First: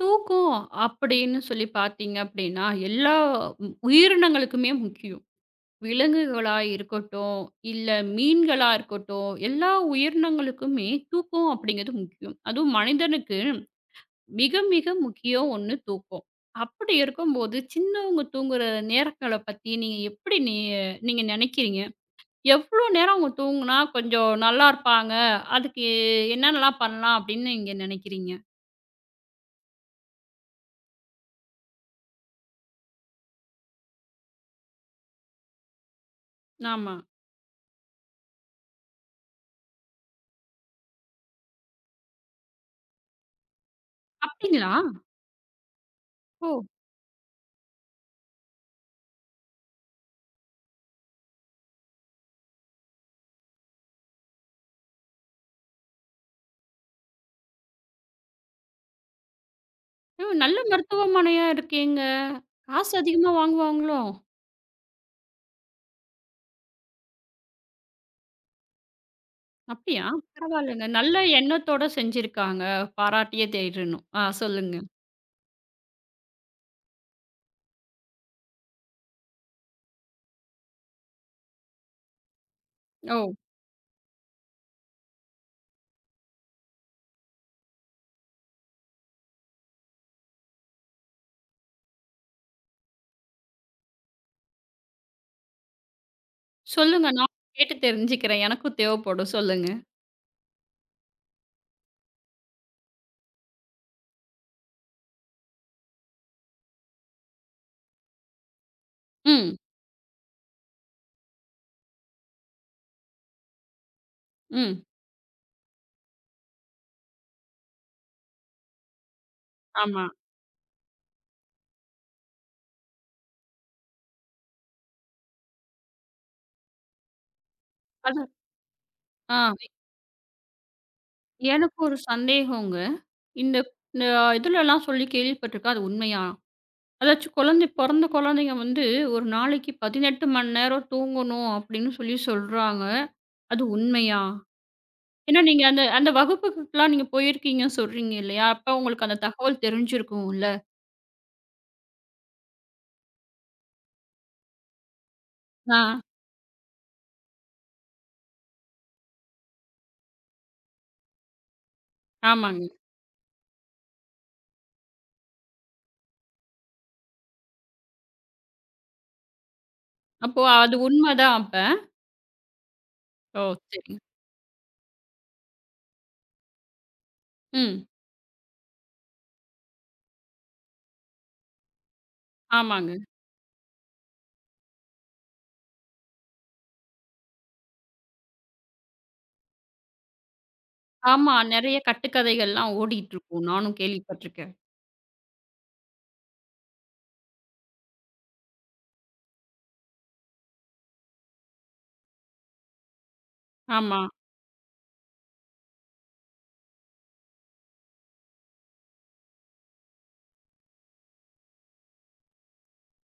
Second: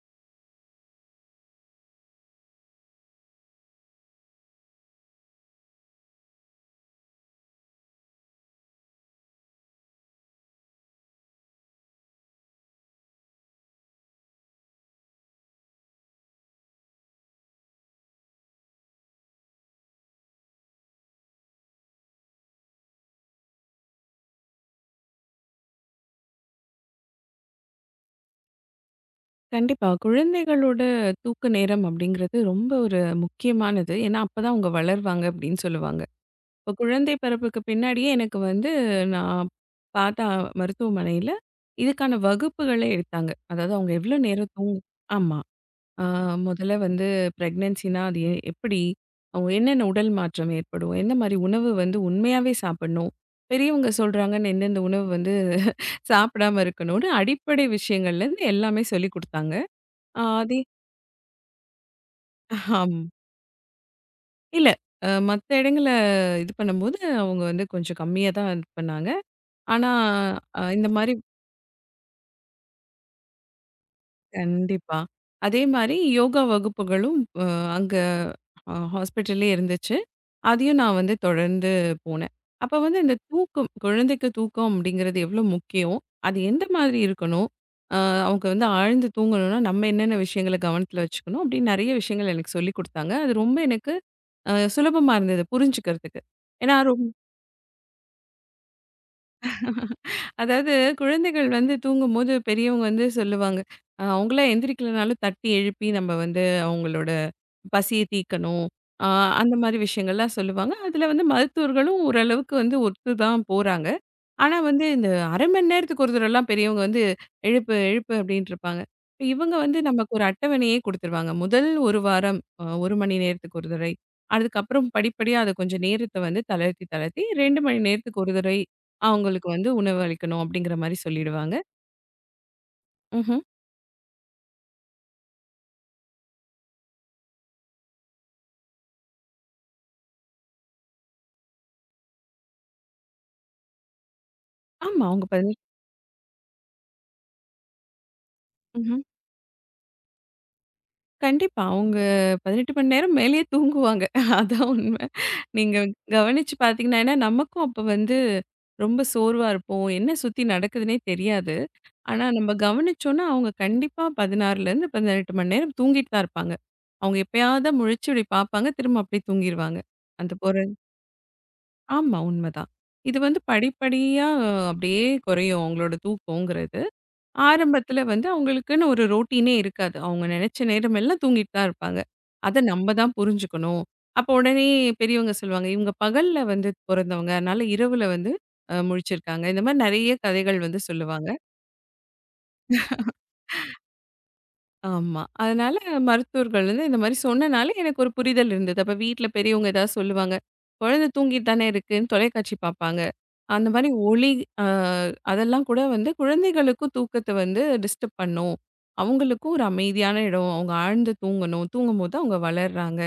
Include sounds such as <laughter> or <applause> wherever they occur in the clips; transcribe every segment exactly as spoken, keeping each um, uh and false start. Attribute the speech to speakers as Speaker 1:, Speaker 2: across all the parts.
Speaker 1: தூக்கம் அப்படின்னு சொல்லி பார்த்தீங்க அப்படின்னா, எல்லா உ உயிரினங்களுக்குமே முக்கியம். விலங்குகளா இருக்கட்டும், இல்ல மீன்களா இருக்கட்டும், எல்லா உயிரினங்களுக்குமே தூக்கம் அப்படிங்கிறது முக்கியம். அதுவும் மனிதனுக்கு மிக, மிக முக்கியம் ஒண்ணு தூக்கம். அப்படி இருக்கும்போது, சின்னவங்க தூங்குற நேரங்கள பத்தி நீங்க எப்படி நீ நீங்க நினைக்கிறீங்க? எவ்வளோ நேரம் அவங்க தூங்குனா கொஞ்சம் நல்லா இருப்பாங்க? அதுக்கு என்னென்னலாம் பண்ணலாம் அப்படின்னு நீங்க நினைக்கிறீங்க?
Speaker 2: கண்டிப்பா. குழந்தைகளோட தூக்க நேரம் அப்படிங்கிறது ரொம்ப ஒரு முக்கியமானது. ஏன்னா, அப்பதான் அவங்க வளர்வாங்க அப்படின்னு சொல்லுவாங்க. இப்போ
Speaker 1: ஆமா.
Speaker 2: குழந்தை பிறப்புக்கு பின்னாடியே எனக்கு வந்து நான் பார்த்த மருத்துவமனையில இதுக்கான வகுப்புகளே எடுத்தாங்க. அதாவது அவங்க எவ்வளோ நேரம்
Speaker 1: அப்படிங்களா?
Speaker 2: தூங்கு ஆமா. ஆ
Speaker 1: ஓ!
Speaker 2: முதல்ல வந்து பிரெக்னன்சினா அது எ எப்படி? அவங்க என்னென்ன உடல் மாற்றம் ஏற்படும்? எந்த மாரி உணவு வந்து உண்மையாவே சாப்பிடணும்? பெரியவங்க சொல்றாங்கன்னு எந்தெந்த உணவு வந்து சாப்பிடாம இருக்கணும்னு அடிப்படை விஷயங்கள்லேருந்து எல்லாமே சொல்லிக் குடுத்தாங்க. ஆ
Speaker 1: ம். நல்ல
Speaker 2: அதே
Speaker 1: மருத்துவமனையா இருக்கேங்க. காசு
Speaker 2: ஆமா.
Speaker 1: அதிகமா வாங்குவாங்களோ?
Speaker 2: இல்ல. அ மத்த இடங்கள்ல இது பண்ணும்போது, அவங்க வந்து கொஞ்சம் கம்மியா தான் இது பண்ணாங்க. ஆனா,
Speaker 1: அப்படியா?
Speaker 2: அ
Speaker 1: பரவாயில்லங்க.
Speaker 2: இந்த மாரி
Speaker 1: நல்ல எண்ணத்தோட செஞ்சிருக்காங்க. பாராட்டியே தேறணும். ஆ சொல்லுங்க.
Speaker 2: கண்டிப்பா. அதே மாரி யோகா வகுப்புகளும் அ அங்க அ ஹாஸ்பிட்டல்லயே இருந்துச்சு. அதையும் நான் வந்து தொடர்ந்து போனேன். அப்ப வந்து இந்த
Speaker 1: ஓ!
Speaker 2: தூக்கம், குழந்தைக்கு தூக்கம் அப்படிங்கிறது எவ்வளோ முக்கியம்? அது எந்த மாதிரி இருக்கணும்? அ அவங்க வந்து ஆழ்ந்து தூங்கணும்னா, நம்ம என்னென்ன விஷயங்கள கவனத்துல வச்சுக்கணும்? அப்படின்னு நெறைய விஷயங்கள் எனக்கு சொல்லிக் குடுத்தாங்க. அது ரொம்ப எனக்கு அ சுலபமா இருந்தது புரிஞ்சுக்கிறதுக்கு. ஏன்னா ரொ
Speaker 1: சொல்லுங்க. நான் கேட்டு தெரிஞ்சுக்கிறேன். எனக்கும் தேவைப்படும். சொல்லுங்க.
Speaker 2: அதாவது குழந்தைகள் வந்து தூங்கும்போது பெரியவங்க வந்து சொல்லுவாங்க, அ அவங்களா எந்திரிக்கலனாலும் தட்டி எழுப்பி நம்ம வந்து அவங்களோட பசிய தீர்க்கணும். அ அந்த
Speaker 1: ம்.
Speaker 2: மாரி விஷயங்கள்லாம் சொல்லுவாங்க. அதில வந்து மருத்துவர்களும் ஓரளவுக்கு வந்து ஒத்து தான் போறாங்க. ஆனா
Speaker 1: ம்.
Speaker 2: வந்து, இந்த அரை மணி நேரத்துக்கு ஒரு தடவலாம் பெரியவங்க வந்து, "எழுப்பு, எழுப்பு" அப்படின்ட்டுருப்பாங்க. இவங்க வந்து
Speaker 1: ஆமா.
Speaker 2: நமக்கு ஒரு அட்டவணையே குடுத்துருவாங்க. முதல் ஒரு வாரம் அ ஒரு மணி நேரத்துக்கு ஒரு தடவை. அதுக்கப்புறம் படிப்படியா அத கொஞ்சம் நேரத்த வந்து தளர்த்தி, தளர்த்தி ரெண்டு மணி நேரத்துக்கு
Speaker 1: அது
Speaker 2: ஒரு தடவை
Speaker 1: ஆ
Speaker 2: அவங்களுக்கு வந்து உணவு அளிக்கணும் அப்படிங்கிற மாரி சொல்லிடுவாங்க.
Speaker 1: எனக்கு ஒரு சந்தேகங்க.
Speaker 2: ம்ஹ்ம்.
Speaker 1: இந்த இந்த இதுலலாம் சொல்லி கேள்விப்பட்டுருக்கேன். அது உண்மையா? அதாச்சும் குழந்தை பொறந்த குழந்தைங்க வந்து ஒரு நாளைக்கு பதினெட்டு மணி நேரம் தூங்கணும் அப்படின்னு சொல்லி சொல்றாங்க. அது உண்மையா?
Speaker 2: ஆமா, அவங்க
Speaker 1: ஏன்னா
Speaker 2: பதினெ
Speaker 1: நீங்க அந்த அந்த வகுப்புக்குலாம் நீங்க போயிருக்கீங்கன்னு சொல்றீங்க இல்லையா? அப்ப
Speaker 2: ம்ஹ்ம்.
Speaker 1: உங்களுக்கு அந்த தகவல் தெரிஞ்சிருக்கும்ல.
Speaker 2: கண்டிப்பா. அவங்க பதினெட்டு மணி நேரம் மேலேயே தூங்குவாங்க. <laughs> அதான் உண்மை. நீங்க
Speaker 1: ஆ,
Speaker 2: கவனிச்சு பார்த்தீங்கன்னா, ஏன்னா நமக்கும் அப்ப வந்து ரொம்ப சோர்வா இருப்போம். என்ன சுத்தி நடக்குதுன்னே தெரியாது. ஆனா நம்ம
Speaker 1: ஆமாங்க.
Speaker 2: கவனிச்சோம்னா, அவங்க கண்டிப்பா பதினாறுலேருந்து பதினெட்டு மணி நேரம் தூங்கிட்டு தான் இருப்பாங்க. அவங்க எப்பயாவது தான் முழிச்சு இப்டி பார்ப்பாங்க. திரும்ப அப்டியே தூங்கிருவாங்க. அந்த
Speaker 1: அப்போ
Speaker 2: பொற
Speaker 1: அது உண்மதான் அப்ப.
Speaker 2: ஆமா உண்மதான். இது வந்து
Speaker 1: ஓ! சரிங்க.
Speaker 2: படிப்படியா அப்டியே குறையும் அவங்களோட தூக்கங்கிறது.
Speaker 1: ம்.
Speaker 2: ஆரம்பத்துல வந்து அவங்களுக்குன்னு ஒரு ரொட்டீனே இருக்காது. அவங்க நெனச்ச நேரமெல்லாம் தூங்கிட்டு தான் இருப்பாங்க. அத
Speaker 1: ஆமாங்க.
Speaker 2: நம்ம தான் புரிஞ்சுக்கணும். அப்ப உடனே பெரியவங்க சொல்லுவாங்க, இவங்க பகல்ல வந்து பொறந்தவங்க. அதனால இரவுல வந்து அ முழிச்சிருக்காங்க. இந்த மாரி நெறைய கதைகள் வந்து சொல்லுவாங்க.
Speaker 1: ஆமா. நெறைய கட்டுக்கதைகள்லாம் ஓடிட்டுருக்கும். நானும் கேள்விப்பட்டுருக்கேன்.
Speaker 2: ஆமா. அதனால மருத்துவர்கள் வந்து இந்த மாரி சொன்னனால எனக்கு ஒரு புரிதல் இருந்தது. அப்ப வீட்ல பெரியவங்க ஏதாவது சொல்லுவாங்க. குழந்தை தூங்கிட்டு தானே இருக்குன்னு தொலைக்காட்சி பார்ப்பாங்க. அந்த மாரி
Speaker 1: ஆமா.
Speaker 2: ஒளி அ அதெல்லாம் கூட வந்து குழந்தைகளுக்கும் தூக்கத்த வந்து டிஸ்டர்ப் பண்ணும். அவங்களுக்கும் ஒரு அமைதியான இடம். அவங்க ஆழ்ந்து தூங்கணும். தூங்கும்போது அவங்க வளர்றாங்க.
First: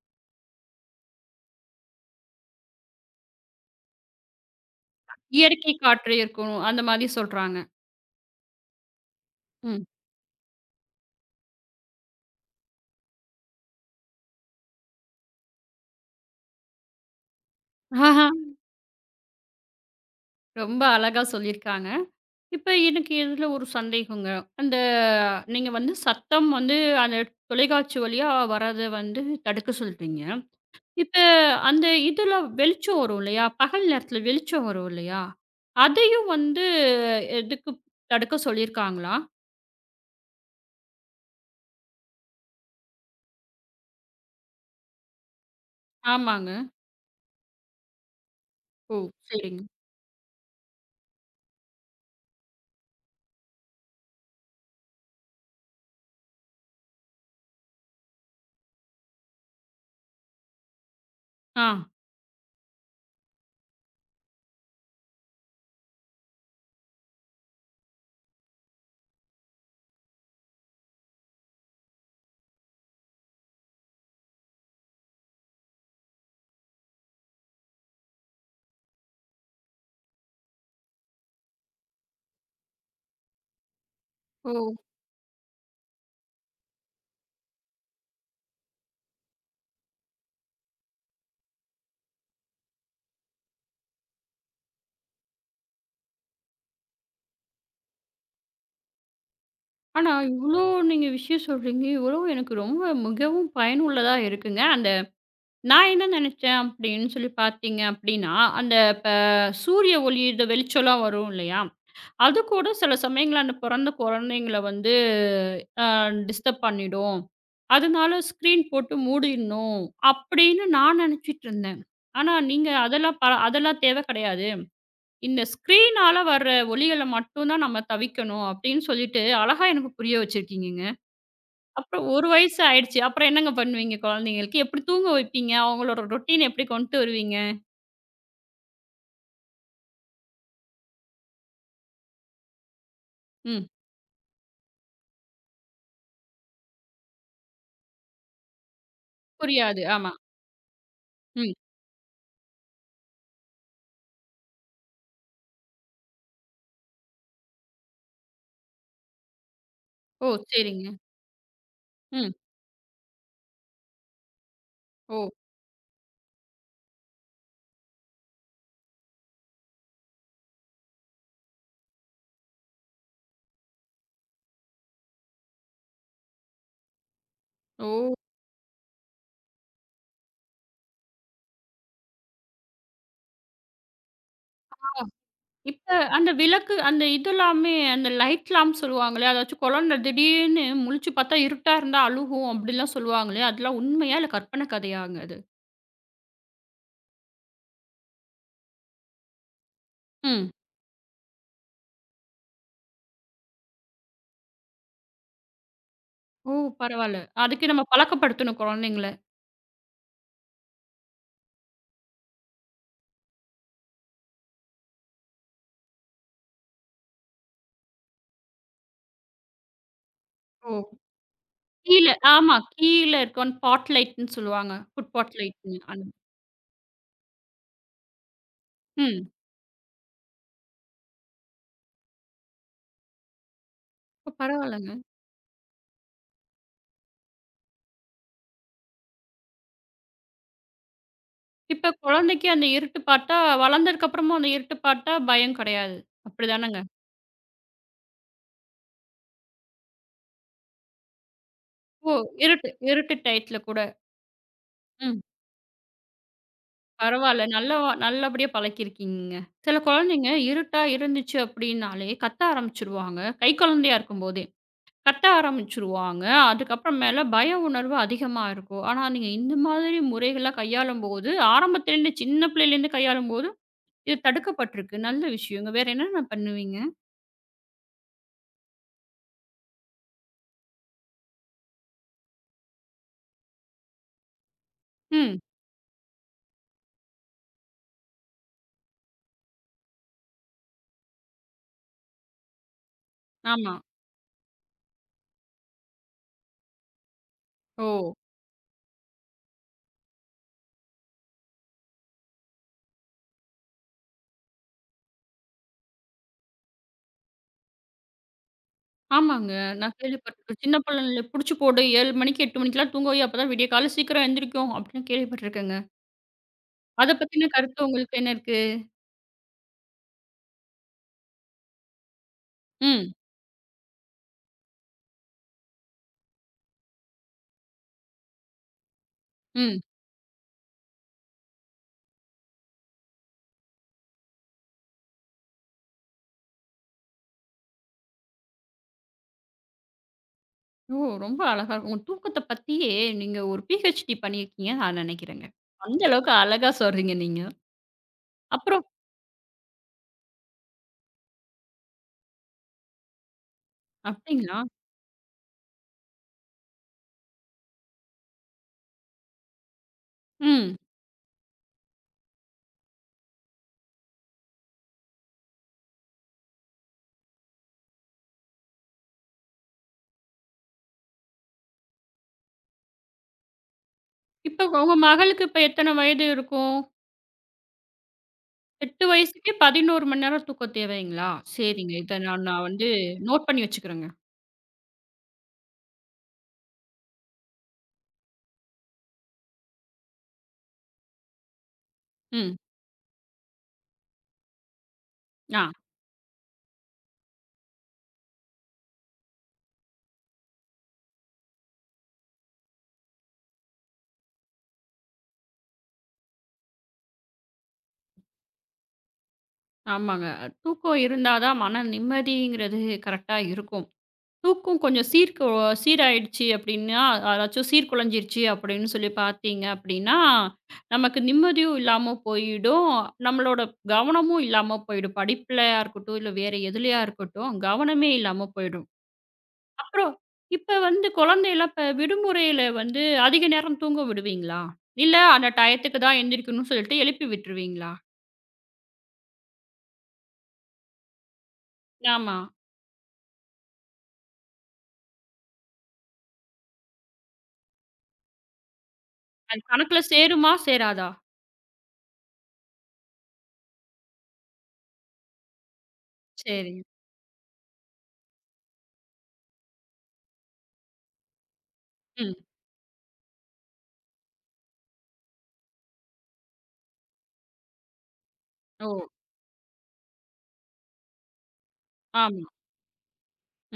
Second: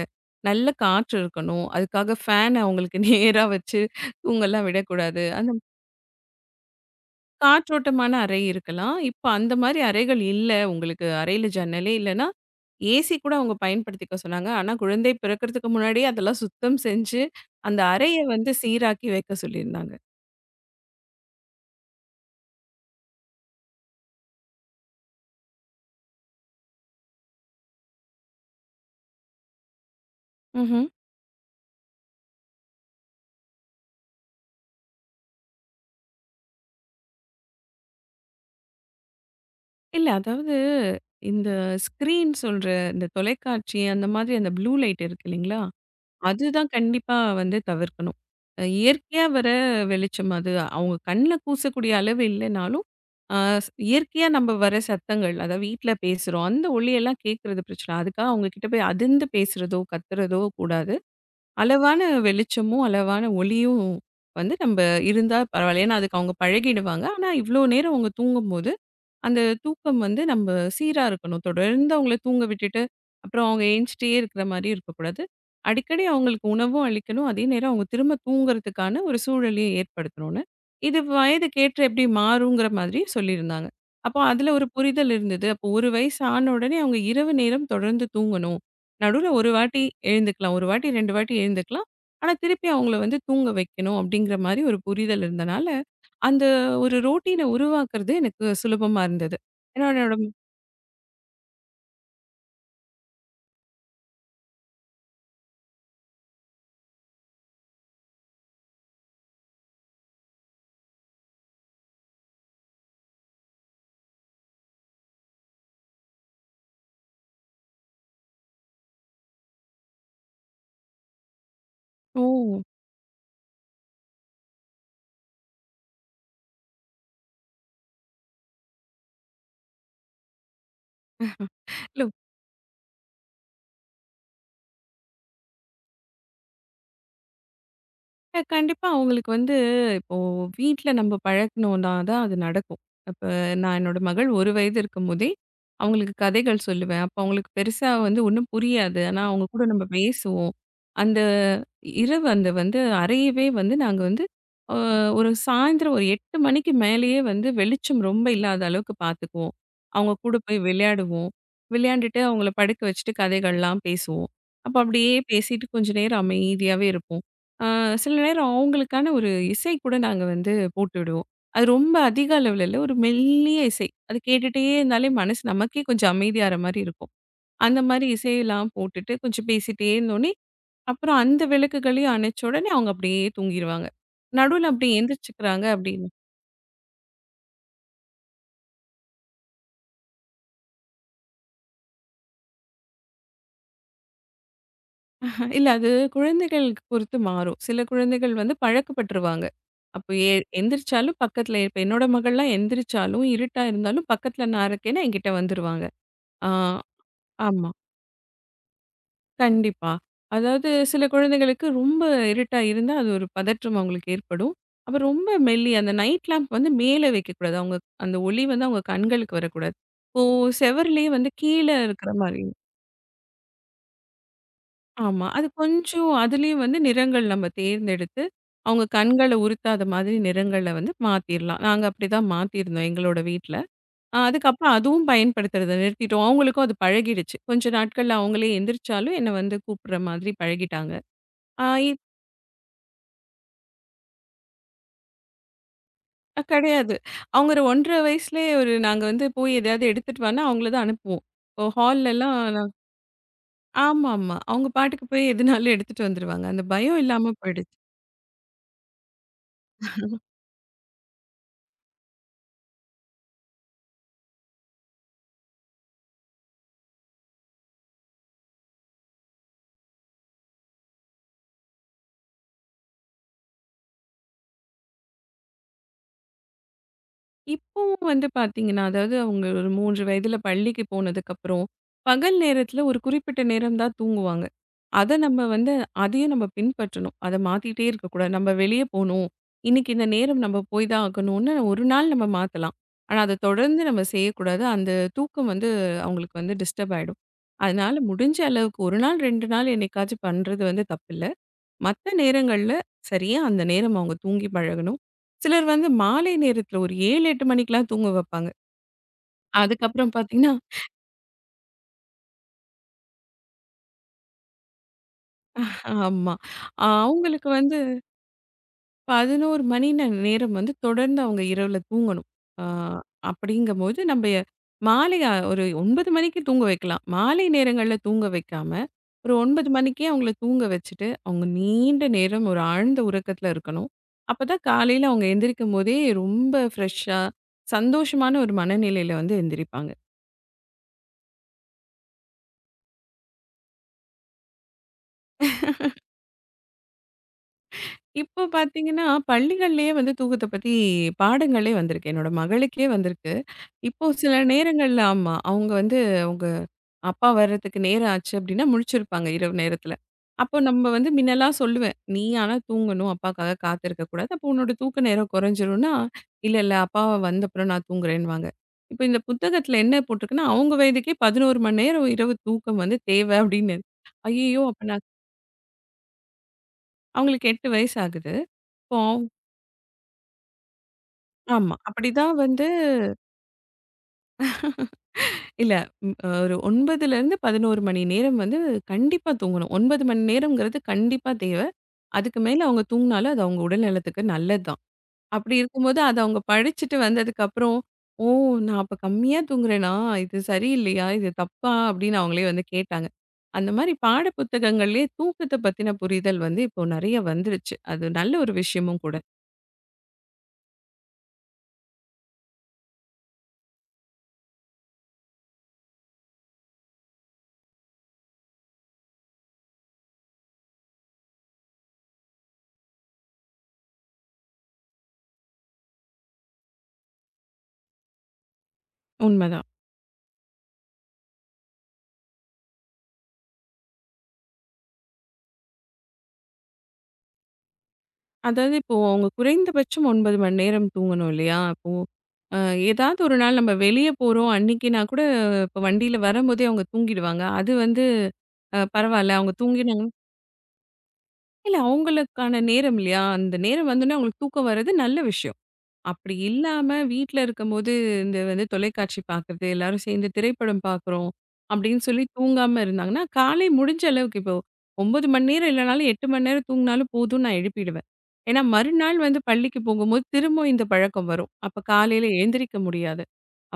Speaker 2: நல்ல காற்று இருக்கணும். அதுக்காக ஃபேன் அவங்களுக்கு <laughs> நேரா வச்சு தூங்கலாம் விடக்கூடாது. அந்த
Speaker 1: இயற்கை காற்று இருக்கும். அந்த மாதிரி சொல்றாங்க.
Speaker 2: காற்றோட்டமான அறை இருக்கலாம். இப்ப அந்த மாரி
Speaker 1: ம்.
Speaker 2: அறைகள் இல்ல. உங்களுக்கு அறையில ஜன்னலே இல்லன்னா, ஏசி கூட அவங்க பயன்படுத்திக்க சொன்னாங்க. ஆனா, குழந்தை பிறக்கறதுக்கு முன்னாடியே அதெல்லாம் சுத்தம் செஞ்சு, அந்த அறைய
Speaker 1: ஆஹா,
Speaker 2: வந்து சீராக்கி வைக்க சொல்லியிருந்தாங்க.
Speaker 1: ரொம்ப அழகா சொல்லியிருக்காங்க. இப்ப எனக்கு இதுல ஒரு சந்தேகங்க. அந்த நீங்க வந்து சத்தம் வந்து அந்த தொலைக்காட்சி வழியா வர்றத வந்து தடுக்க சொல்றீங்க.
Speaker 2: ம்ஹ்ம்.
Speaker 1: இப்ப அந்த இதுல வெளிச்சம் வரும் இல்லையா? பகல் நேரத்துல வெளிச்சம் வரும் இல்லையா? அதையும் வந்து எதுக்கு தடுக்க சொல்லியிருக்காங்களா?
Speaker 2: இல்ல அதாவது இந்த ஸ்க்ரீன் சொல்ற இந்த தொலைக்காட்சி அந்த மாதிரி அந்த ப்ளூ லைட் இருக்கு இல்லைங்களா?
Speaker 1: ஆமாங்க.
Speaker 2: அதுதான் கண்டிப்பா வந்து தவிர்க்கணும். அ
Speaker 1: ஓ!
Speaker 2: இயற்கையா வர
Speaker 1: சரிங்க.
Speaker 2: வெளிச்சம் அது அவங்க கண்ல கூசக்கூடிய அளவு இல்லனாலும், அ ஸ் இயற்கையா நம்ம வர சத்தங்கள், அதாவது வீட்ல பேசுறோம். அந்த ஒலியெல்லாம் கேட்கறது பிரச்சனை இல்ல. அதுக்காக அவங்க கிட்ட போய் அதிர்ந்து பேசுறதோ, கத்துறதோ கூடாது.
Speaker 1: ஆ.
Speaker 2: அளவான வெளிச்சமும், அளவான ஒலியும் வந்து நம்ம இருந்தா பரவாயில்ல. ஏன்னா அதுக்கு அவங்க பழகிடுவாங்க. ஆனா இவ்ளோ நேரம் அவங்க தூங்கும்போது அந்த தூக்கம் வந்து நம்ம சீரா இருக்கணும். தொடர்ந்து அவங்கள தூங்க விட்டுட்டு, அப்புறம் அவங்க ஏஞ்சிட்டே இருக்கிற மாரி இருக்கக்கூடாது. அடிக்கடி அவங்களுக்கு உணவும் அளிக்கணும். அதே நேரம் அவங்க திரும்ப தூங்குறதுக்கான ஒரு சூழலையும் ஏற்படுத்தணும்னு, இது வயதுக்கேற்ற எப்படி மாறுங்கிற மாதிரி சொல்லியிருந்தாங்க. அப்போ அதில ஒரு
Speaker 1: ஓ!
Speaker 2: புரிதல் இருந்தது. அப்போ ஒரு வயசு ஆன உடனே அவங்க இரவு நேரம் தொடர்ந்து தூங்கணும். நடுவுல ஒரு வாட்டி எழுந்துக்கலாம். ஒரு வாட்டி ரெண்டு வாட்டி எழுந்துக்கலாம். ஆனா திருப்பி அவங்கள வந்து தூங்க வைக்கணும் அப்படிங்கிற மாரி ஒரு புரிதல் இருந்தனால அந்த ஒரு ரொட்டீன உருவாக்குறது எனக்கு சுலபமா இருந்தது. ஏன்னா
Speaker 1: ஆனா,
Speaker 2: என்னோட
Speaker 1: இவ்ளோ நீங்க விஷயம் சொல்றீங்க. இவ்ளோ எனக்கு ரொம்ப மிகவும் பயனுள்ளதா இருக்குங்க. அந்த நான் என்ன நெனச்சேன் அப்படின்னு சொல்லி பார்த்தீங்க அப்படின்னா, அந்த இப்ப சூரிய ஒளி இந்த வெளிச்சம்லாம் வரும் இல்லையா? அதுக்கூட சில சமயங்கள்ல அந்த பிறந்த குழந்தைங்கள வந்து அ டிஸ்டர்ப் பண்ணிடும். அதனால ஸ்க்ரீன் போட்டு மூடிடணும் அப்படின்னு நான் நினைச்சிட்டுருந்தேன்.
Speaker 2: ஓ!
Speaker 1: ஆனா நீங்க அதெல்லாம் ப அதெல்லாம் தேவை கிடையாது. இந்த ஸ்க்ரீனால வர ஒலிகள மட்டும் தான் நம்ம தவிர்க்கணும் அப்படின்னு சொல்லிட்டு அழகா எனக்கு புரிய வச்சிருக்கீங்கங்க.
Speaker 2: இல்ல
Speaker 1: அப்புறம் ஒரு வயசு ஆயிடுச்சு. அப்புறம் என்னங்க பண்ணுவீங்க குழந்தைங்களுக்கு? எப்படி தூங்க வைப்பீங்க? அவங்களோட ரொட்டீன் எப்படி கொண்டு வருவீங்க?
Speaker 2: அஹ் கண்டிப்பா அவங்களுக்கு வந்து இப்போ வீட்ல நம்ம பழக்கணும்னா தான் அது நடக்கும். அப்ப
Speaker 1: ம்.
Speaker 2: நான் என்னோட மகள் ஒரு வயது இருக்கும்போதே, அவங்களுக்கு கதைகள் சொல்லுவேன். அப்ப அவங்களுக்கு பெருசா வந்து ஒண்ணும் புரியாது. ஆனா அவங்க கூட
Speaker 1: புரியாது.
Speaker 2: நம்ம
Speaker 1: ஆமா.
Speaker 2: பேசுவோம். அந்த
Speaker 1: ம்.
Speaker 2: இரவு அந்த வந்து அறையவே வந்து நாங்க வந்து அ ஒரு சாயந்திரம் ஒரு எட்டு மணிக்கு மேலேயே வந்து வெளிச்சம் ரொம்ப இல்லாத அளவுக்கு பார்த்துக்குவோம். அவங்க
Speaker 1: ஓ!
Speaker 2: கூட போய்
Speaker 1: சரிங்க.
Speaker 2: விளையாடுவோம். விளையாண்டுட்டு
Speaker 1: ம்.
Speaker 2: அவங்கள படுக்க வச்சுட்டு கதைகள்லாம் பேசுவோம். அப்ப அப்படியே
Speaker 1: ஓ!
Speaker 2: பேசிட்டு கொஞ்ச நேரம் அமைதியாவே இருப்போம். அ சில நேரம் அவங்களுக்கான ஒரு இசை கூட நாங்க வந்து போட்டு விடுவோம். அது ரொம்ப அதிக அளவுல இல்ல, ஒரு மெல்லிய இசை. அது கேட்டுட்டே இருந்தாலே மனசு நமக்கே கொஞ்சம் அமைதியாற மாரி இருக்கும். அந்த
Speaker 1: ஓ!
Speaker 2: மாரி இசையெல்லாம் போட்டுட்டு கொஞ்சம் பேசிட்டே இருந்தோனே அப்புறம் அந்த விளக்குகளையும் அணைச்ச உடனே அவங்க அப்படியே தூங்கிருவாங்க. நடுவுல அப்படி எந்திரிச்சுக்கிறாங்க
Speaker 1: இப்ப
Speaker 2: அப்படின்னு
Speaker 1: அந்த விளக்கு அந்த இதெல்லாமே அந்த லைட் லாம்ப் சொல்லுவாங்களே, அதாச்சும் குழந்தை திடீர்னு முழிச்சு பார்த்தா இருட்டா இருந்தா அழுகும் அப்படிலாம் சொல்லுவாங்களே, அதெல்லாம் உண்மையா இல்ல கற்பனை கதையாங்க அது?
Speaker 2: இல்ல அது குழந்தைகளுக்கு பொறுத்து மாறும். சில குழந்தைகள் வந்து பழக்கப்பட்டுருவாங்க. அப்போ எ
Speaker 1: ம்.
Speaker 2: எந்திரிச்சாலும் பக்கத்துல இப்ப என்னோட மகள்லாம் எந்திரிச்சாலும், இருட்டா இருந்தாலும் பக்கத்துல நான் இருக்கேன்னா என்கிட்ட வந்துருவாங்க. ஆ
Speaker 1: ஓ! பரவால்ல. அதுக்கு
Speaker 2: ஆமா.
Speaker 1: நம்ம பழக்கப்படுத்தணும் குழந்தைங்கள.
Speaker 2: கண்டிப்பா. அதாவது சில குழந்தைகளுக்கு ரொம்ப இருட்டா இருந்தா, அது ஒரு பதற்றம் அவங்களுக்கு ஏற்படும். அப்ப ரொம்ப மெல்லிய அந்த நைட் லேம்ப் வந்து மேல வைக்கக்கூடாது. அவங்க அந்த ஒளி வந்து அவங்க கண்களுக்கு வரக்கூடாது. இப்போ
Speaker 1: ஓ!
Speaker 2: செவருலயே வந்து கீழ
Speaker 1: கீழ
Speaker 2: இருக்கிற மாரி
Speaker 1: ஆமா. கீழ இருக்க பாட் லைட்ன்னு சொல்லுவாங்க. ஃபுட்
Speaker 2: ஆமா.
Speaker 1: பாட்
Speaker 2: அது
Speaker 1: லைட்ன்னு. அந்த
Speaker 2: கொஞ்சம் அதுலயும் வந்து நிறங்கள் நம்ம தேர்ந்தெடுத்து, அவங்க
Speaker 1: ம்.
Speaker 2: கண்கள உறுத்தாத மாதிரி நிறங்கள வந்து மாத்திர்லாம். நாங்க அப்படிதான் மாத்தியிருந்தோம் எங்களோட வீட்ல. அ
Speaker 1: இப்ப
Speaker 2: அதுக்கப்புறம்
Speaker 1: பரவால்லங்க.
Speaker 2: அதுவும் பயன்படுத்துறத நிறுத்திட்டோம். அவங்களுக்கும் அது பழகிடுச்சு. கொஞ்ச நாட்கள்ல அவங்களே எந்திரிச்சாலும் என்ன வந்து கூப்பிடுற மாதிரி பழகிட்டாங்க. ஆ இ
Speaker 1: இப்ப குழந்தைக்கு அந்த இருட்டு பார்த்தா வளர்ந்ததுக்கு அப்புறமும் அந்த இருட்டு பார்த்தா பயம் கிடையாது.
Speaker 2: அ
Speaker 1: அப்படிதானங்க?
Speaker 2: கிடையாது. அவங்க ஒரு ஒன்றரை வயசுலயே ஒரு நாங்க வந்து போய் எதையாவது எடுத்துட்டு வான்னா, அவங்கள தான் அனுப்புவோம். இப்போ
Speaker 1: ஓ!
Speaker 2: ஹால்லலாம்
Speaker 1: இருட்டு இருட்டு டயத்துல கூட.
Speaker 2: ஆமாமா. அவங்க பாட்டுக்கு
Speaker 1: ம்.
Speaker 2: போய் எதுனாலும் எடுத்துட்டு வந்துருவாங்க. அந்த பயம் இல்லாம
Speaker 1: பரவால்ல.
Speaker 2: போயிடுச்சு.
Speaker 1: நல்லா நல்லபடியா பழக்கியிருக்கீங்க. சில குழந்தைங்க இருட்டா இருந்துச்சு அப்படின்னாலே கத்த ஆரம்பிச்சுருவாங்க. கை குழந்தையா இருக்கும்போதே. கத்த ஆரம்பிச்சுருவாங்க. அதுக்கப்புறம் மேல பய உணர்வு அதிகமா இருக்கும். ஆனா, நீங்க இந்த மாதிரி முறைகள்லாம் கையாளும்போது, ஆரம்பத்துலேருந்து சின்ன பிள்ளையிலேருந்து கையாளும்போது, இது தடுக்கப்பட்டிருக்கு. நல்ல விஷயங்க. வேற என்னென்ன பண்ணுவீங்க?
Speaker 2: இப்பவும் வந்து பார்த்தீங்கன்னா, அதாவது அவங்க ஒரு மூன்று வயதில பள்ளிக்கு போனதுக்கப்புறம், பகல் நேரத்தில ஒரு குறிப்பிட்ட நேரம் தான் தூங்குவாங்க. அத
Speaker 1: ம்.
Speaker 2: நம்ம வந்து அதையும் நம்ம பின்பற்றணும். அத மாத்திட்டே இருக்கக்கூடாது. நம்ம வெளிய போணும். இன்னைக்கு இந்த நேரம் நம்ம போய் தான் ஆகணும்னு ஒரு நாள் நம்ம மாத்தலாம். ஆனா, அத
Speaker 1: ஆமா.
Speaker 2: தொடர்ந்து நம்ம செய்யக்கூடாது. அந்த தூக்கம் வந்து அவங்களுக்கு வந்து டிஸ்டர்ப் ஆயிடும். அதனால
Speaker 1: ஓ!
Speaker 2: முடிஞ்ச அளவுக்கு ஒரு நாள், ரெண்டு நாள் என்னைக்காச்சும் பண்றது வந்து தப்பில்ல. மத்த நேரங்கள்ல சரியா அந்த நேரம் அவங்க தூங்கி பழகணும். சிலர் வந்து மாலை நேரத்துல ஒரு ஏழு, எட்டு மணிக்கெல்லாம் தூங்க வைப்பாங்க.
Speaker 1: ஆமாங்க. நான்
Speaker 2: அதுக்கப்புறம் பார்த்தீங்கன்னா
Speaker 1: கேள்விப்பட்டிருக்கேன். சின்ன பிள்ளைங்கள புடிச்சு போடு ஏழு மணிக்கு எட்டு மணிக்கெல்லாம் தூங்க வை. அப்பதான் விடிய காலையில சீக்கிரம் எந்திரிக்கும் அப்படின்னு கேள்விப்பட்டிருக்கேங்க.
Speaker 2: ஆமா. அ
Speaker 1: அத
Speaker 2: அவங்களுக்கு
Speaker 1: பத்தின
Speaker 2: வந்து
Speaker 1: கருத்து உங்களுக்கு என்ன இருக்கு?
Speaker 2: பதினொரு மணி நே நேரம் வந்து தொடர்ந்து அவங்க இரவுல தூங்கணும். ஆ
Speaker 1: ம்.
Speaker 2: அப்படிங்கும்போது நம்ப மாலை அ ஒரு ஒன்பது மணிக்கு தூங்க வைக்கலாம். மாலை நேரங்கள்ல தூங்க வைக்காம, ஒரு ஒன்பது
Speaker 1: ம்.
Speaker 2: மணிக்கே அவங்கள தூங்க வச்சுட்டு, அவங்க நீண்ட நேரம் ஒரு ஆழ்ந்த உறக்கத்துல இருக்கணும். அப்பதான் காலையில அவங்க எந்திரிக்கும்போதே ரொம்ப ஃப்ரெஷ்ஷா, சந்தோஷமான ஒரு மனநிலையில வந்து எந்திரிப்பாங்க.
Speaker 1: ஓ! ரொம்ப அழகா இருக்கும். உங்க தூக்கத்த பத்தியே நீங்க ஒரு பிஹெச்டி பண்ணியிருக்கீங்கன்னு நான் நெனைக்கிறேங்க. அந்த அளவுக்கு அழகா சொல்றீங்க நீங்க.
Speaker 2: இப்போ
Speaker 1: அப்புறம்
Speaker 2: பார்த்தீங்கன்னா, பள்ளிகள்லயே வந்து தூக்கத்த பத்தி பாடங்களே வந்திருக்கு. என்னோட மகளுக்கே வந்திருக்கு. இப்போ சில
Speaker 1: அப்டிங்களா?
Speaker 2: நேரங்கள்ல ஆமா, அவங்க வந்து அவங்க அப்பா வர்றதுக்கு நேரம் ஆச்சு அப்படின்னா முழிச்சிருப்பாங்க இரவு நேரத்துல. அப்போ
Speaker 1: ம்.
Speaker 2: நம்ம வந்து முன்னலாம் சொல்லுவேன். "நீ ஆனா தூங்கணும். அப்பாக்காக காத்திருக்க கூடாது. அப்போ உன்னோட தூக்க நேரம் குறைஞ்சிரும்னா." "இல்ல, இல்ல அப்பா வந்த அப்புறம் நான் தூங்குறேன்னுவாங்க." இப்ப இந்த புத்தகத்துல என்ன போட்டிருக்குன்னா, அவங்க வயதுக்கே பதினொரு மணி நேரம் இரவு தூக்கம் வந்து தேவை அப்படின்னு. ஐய்யயோ!
Speaker 1: இப்ப
Speaker 2: அப்ப
Speaker 1: உங்க
Speaker 2: நான்
Speaker 1: மகளுக்கு இப்ப எத்தன வயது இருக்கும்?
Speaker 2: அவங்களுக்கு எட்டு வயசு ஆகுது. இப்போ
Speaker 1: எட்டு வயசுக்கே பதினொன்று மணி நேரம் தூக்கம் தேவைங்களா?
Speaker 2: ஆமா.
Speaker 1: சரிங்க. இத
Speaker 2: அப்படிதான்
Speaker 1: நான் நான்
Speaker 2: வந்து
Speaker 1: வந்து நோட் பண்ணி வச்சுக்கிறேங்க.
Speaker 2: இல்ல ம் ஒரு ஒம்பதுலேருந்து பதினொரு மணி நேரம் வந்து கண்டிப்பா தூங்கணும். ஒன்பது மணி நேரம்ங்கிறது கண்டிப்பா தேவை. அதுக்கு
Speaker 1: ம்.
Speaker 2: மேல அவங்க தூங்குனாலும் அது அவங்க உடல் நலத்துக்கு நல்லதுதான். அப்படி
Speaker 1: ஆ
Speaker 2: இருக்கும்போது அத அவங்க படிச்சுட்டு வந்ததுக்கப்புறம், "ஓ! நான் அப்ப கம்மியா தூங்குறேனா? இது சரியில்லையா? இது தப்பா?" அப்படின்னு அவங்களே வந்து கேட்டாங்க. அந்த மாரி பாட புத்தகங்கள்லயே தூக்கத்த பத்தின புரிதல் வந்து இப்போ நெறைய வந்துருச்சு. அது நல்ல ஒரு விஷயமும் கூட.
Speaker 1: ஆமாங்க. தூக்கம் இருந்தா தான் மன நிம்மதிங்கிறது கரெக்ட்டா இருக்கும். தூக்கம் கொஞ்சம் சீர்க்கு சீராயிடுச்சு அப்படின்னா, அதாச்சும் சீர்குலைஞ்சிருச்சு அப்படின்னு சொல்லி பார்த்தீங்க அப்படின்னா, நமக்கு நிம்மதியும் இல்லாம போயிடும். நம்மளோட கவனமும் இல்லாம போயிடும். படிப்புலயா இருக்கட்டும், இல்ல வேற எதுலயா இருக்கட்டும், கவனமே இல்லாம போயிடும்.
Speaker 2: உண்மதான்.
Speaker 1: அப்புறம் இப்ப வந்து குழந்தையெல்லாம் இப்ப விடுமுறையில வந்து அதிக நேரம் தூங்க விடுவீங்களா? இல்ல அந்த டயத்துக்கு தான் எந்திரிக்கணும்னு சொல்லிட்டு எழுப்பி விட்டுருவீங்களா?
Speaker 2: அதாவது இப்போ அவங்க குறைந்தபட்சம் ஒன்பது மணி நேரம் தூங்கணும் இல்லையா? அப்போ
Speaker 1: ஆமா.
Speaker 2: அ ஏதாவது ஒரு நாள் நம்ம வெளிய போறோம் அன்னைக்கு நான் கூட இப்போ வண்டியில வரும்போதே அவங்க தூங்கிடுவாங்க. அது வந்து அ பரவால்ல அவங்க
Speaker 1: அது கணக்குல
Speaker 2: தூங்கினாங்கன்னா
Speaker 1: சேருமா? சேராதா?
Speaker 2: இல்ல அவங்களுக்கான நேரம் இல்லையா? அந்த நேரம் வந்தோனே அவங்களுக்கு தூக்கம் வர்றது நல்ல விஷயம். அப்படி
Speaker 1: சரி.
Speaker 2: இல்லாம வீட்ல இருக்கும்போது இந்த வந்து தொலைக்காட்சி பார்க்குறது, எல்லாரும் சேர்ந்து திரைப்படம் பார்க்குறோம் அப்படின்னு சொல்லி
Speaker 1: ம்.
Speaker 2: தூங்காம இருந்தாங்கன்னா, காலை முடிஞ்ச அளவுக்கு இப்போ ஒன்பது மணி நேரம் இல்லனாலும் எட்டு மணி நேரம் தூங்குனாலும் போதும்னு நான் எழுப்பிடுவேன். ஏன்னா
Speaker 1: ஓ!
Speaker 2: மறுநாள் வந்து பள்ளிக்கு போகும்போது திரும்பவும் இந்த பழக்கம் வரும். அப்ப காலையில
Speaker 1: ஆமா.
Speaker 2: எழுந்திரிக்க முடியாது.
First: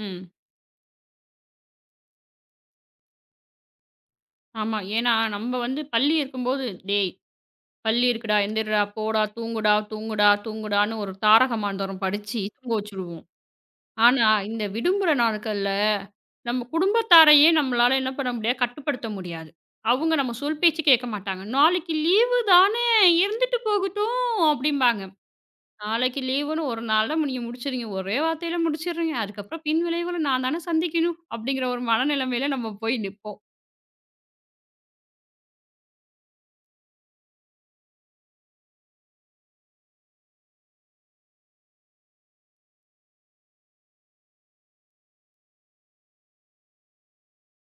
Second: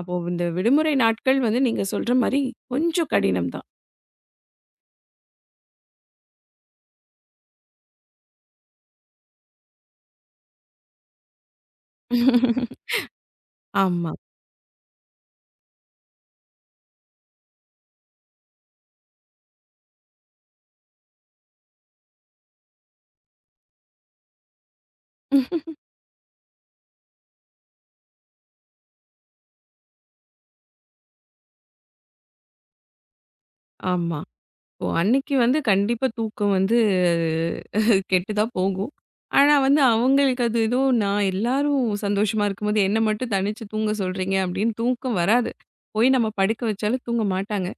Speaker 2: அப்போ இந்த விடுமுறை நாட்கள் வந்து நீங்க சொல்ற மாரி கொஞ்சம் கடினம் தான்.
Speaker 1: ஆமா. ஏன்னா, நம்ம வந்து பள்ளி இருக்கும்போது, "டேய் பள்ளி இருக்குடா, எந்திர்றா, போடா, தூங்குடா, தூங்குடா, தூங்குடான்னு" ஒரு தாரக மந்திரம் படிச்சு தூங்க
Speaker 2: <laughs>
Speaker 1: வச்சுருவோம்.
Speaker 2: ஆமா.
Speaker 1: ஆனா, இந்த விடுமுறை நாட்கள்ல நம்ம குடும்பத்தாரையே நம்மளால என்ன பண்ண முடியாது, கட்டுப்படுத்த முடியாது. அவங்க நம்ம சொல் பேச்சு கேட்க மாட்டாங்க. "நாளைக்கு லீவு தானே, இருந்துட்டு போகட்டும்" அப்படிம்பாங்க. நாளைக்கு லீவுன்னு ஒரு நாள்ல நீங்க முடிச்சிருங்க. ஒரே வார்த்தையில முடிச்சிடுறீங்க. அதுக்கப்புறம் பின் விளைவுகள நான் தானே சந்திக்கணும், அப்படிங்கிற ஒரு மனநிலைமையில நம்ம போய் நிப்போம்.
Speaker 2: ஆமா. ஓ! அன்னைக்கு வந்து கண்டிப்பா தூக்கம் வந்து கெட்டு தான் போகும். ஆனா வந்து அவங்களுக்கு அது ஏதோ நான் எல்லாரும் சந்தோஷமா இருக்கும்போது என்ன மட்டும் தனிச்சு தூங்க சொல்றீங்க அப்படின்னு தூக்கம் வராது. போய் நம்ம படுக்க வச்சாலும் தூங்க மாட்டாங்க.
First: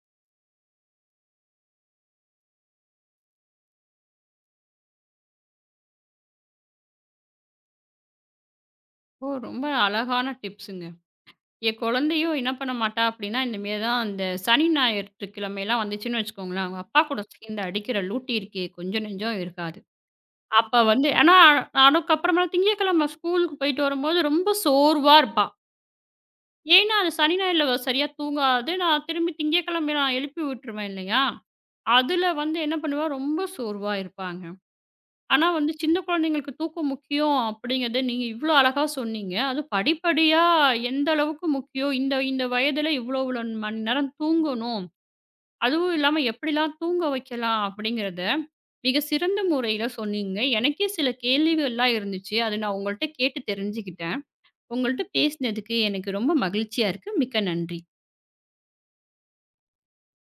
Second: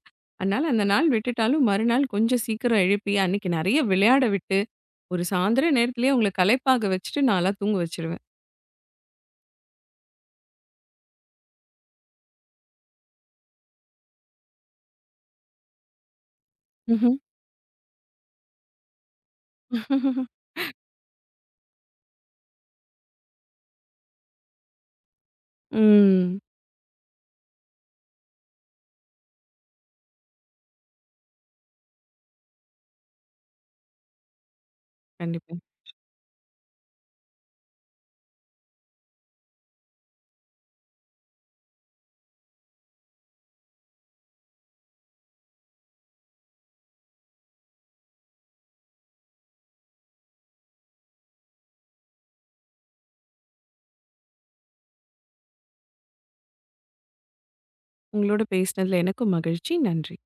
Speaker 2: அதனால அந்த நாள் விட்டுட்டாலும் மறுநாள் கொஞ்சம் சீக்கிரம் எழுப்பி அன்னைக்கு நெறைய விளையாட விட்டு, ஒரு சாயந்தரம் நேரத்திலேயே அவங்கள களைப்பாக வச்சுட்டு நான்லாம் தூங்க வச்சுருவேன்.
Speaker 1: ஓ! ரொம்ப அழகான டிப்ஸுங்க. என் குழந்தையும் என்ன பண்ண மாட்டா அப்படின்னா, இந்த மாரி தான் அந்த சனி, ஞாயிற்றுக்கிழமைலாம் வந்துச்சுன்னு வச்சுக்கோங்களேன், அவங்க அப்பா
Speaker 2: ம்ஹ்ம்.
Speaker 1: கூட சேர்ந்து அடிக்கிற லூட்டி இருக்கே, கொஞ்சம் நெஞ்சம் இருக்காது.
Speaker 2: <laughs>
Speaker 1: அப்ப வந்து ஆனா அதுக்கப்புறமா திங்கட்கிழமை ஸ்கூலுக்கு போயிட்டு வரும்போது ரொம்ப சோர்வா இருப்பா.
Speaker 2: ம்.
Speaker 1: ஏன்னா, அது சனி, ஞாயிறுல அவ சரியா தூங்காது. நான் திரும்பி திங்கட்கிழமை நான் எழுப்பி விட்டுருவேன் இல்லையா? அதுல வந்து என்ன பண்ணுவா, ரொம்ப சோர்வா இருப்பாங்க. ஆனா
Speaker 2: கண்டிப்பா.
Speaker 1: வந்து சின்ன குழந்தைங்களுக்கு தூக்கம் முக்கியம் அப்படிங்கிறத நீங்க இவ்வளோ அழகா சொன்னீங்க. அதுவும் படிப்படியா எந்த அளவுக்கு முக்கியம், இந்த இந்த வயதில இவ்வளோ இவ்வளோ மணி நேரம் தூங்கணும். அதுவும் இல்லாம எப்படிலாம் தூங்க வைக்கலாம் அப்படிங்கிறத மிக சிறந்த முறையில சொன்னீங்க. எனக்கே சில கேள்விகள்லாம் இருந்துச்சு. அத நான் உங்கள்ட்ட கேட்டு தெரிஞ்சுக்கிட்டேன். உங்கள்ட்ட பேசினதுக்கு எனக்கு ரொம்ப மகிழ்ச்சியா இருக்கு. மிக்க நன்றி.
Speaker 2: உங்களோட பேசினதுல எனக்கும் மகிழ்ச்சி. நன்றி.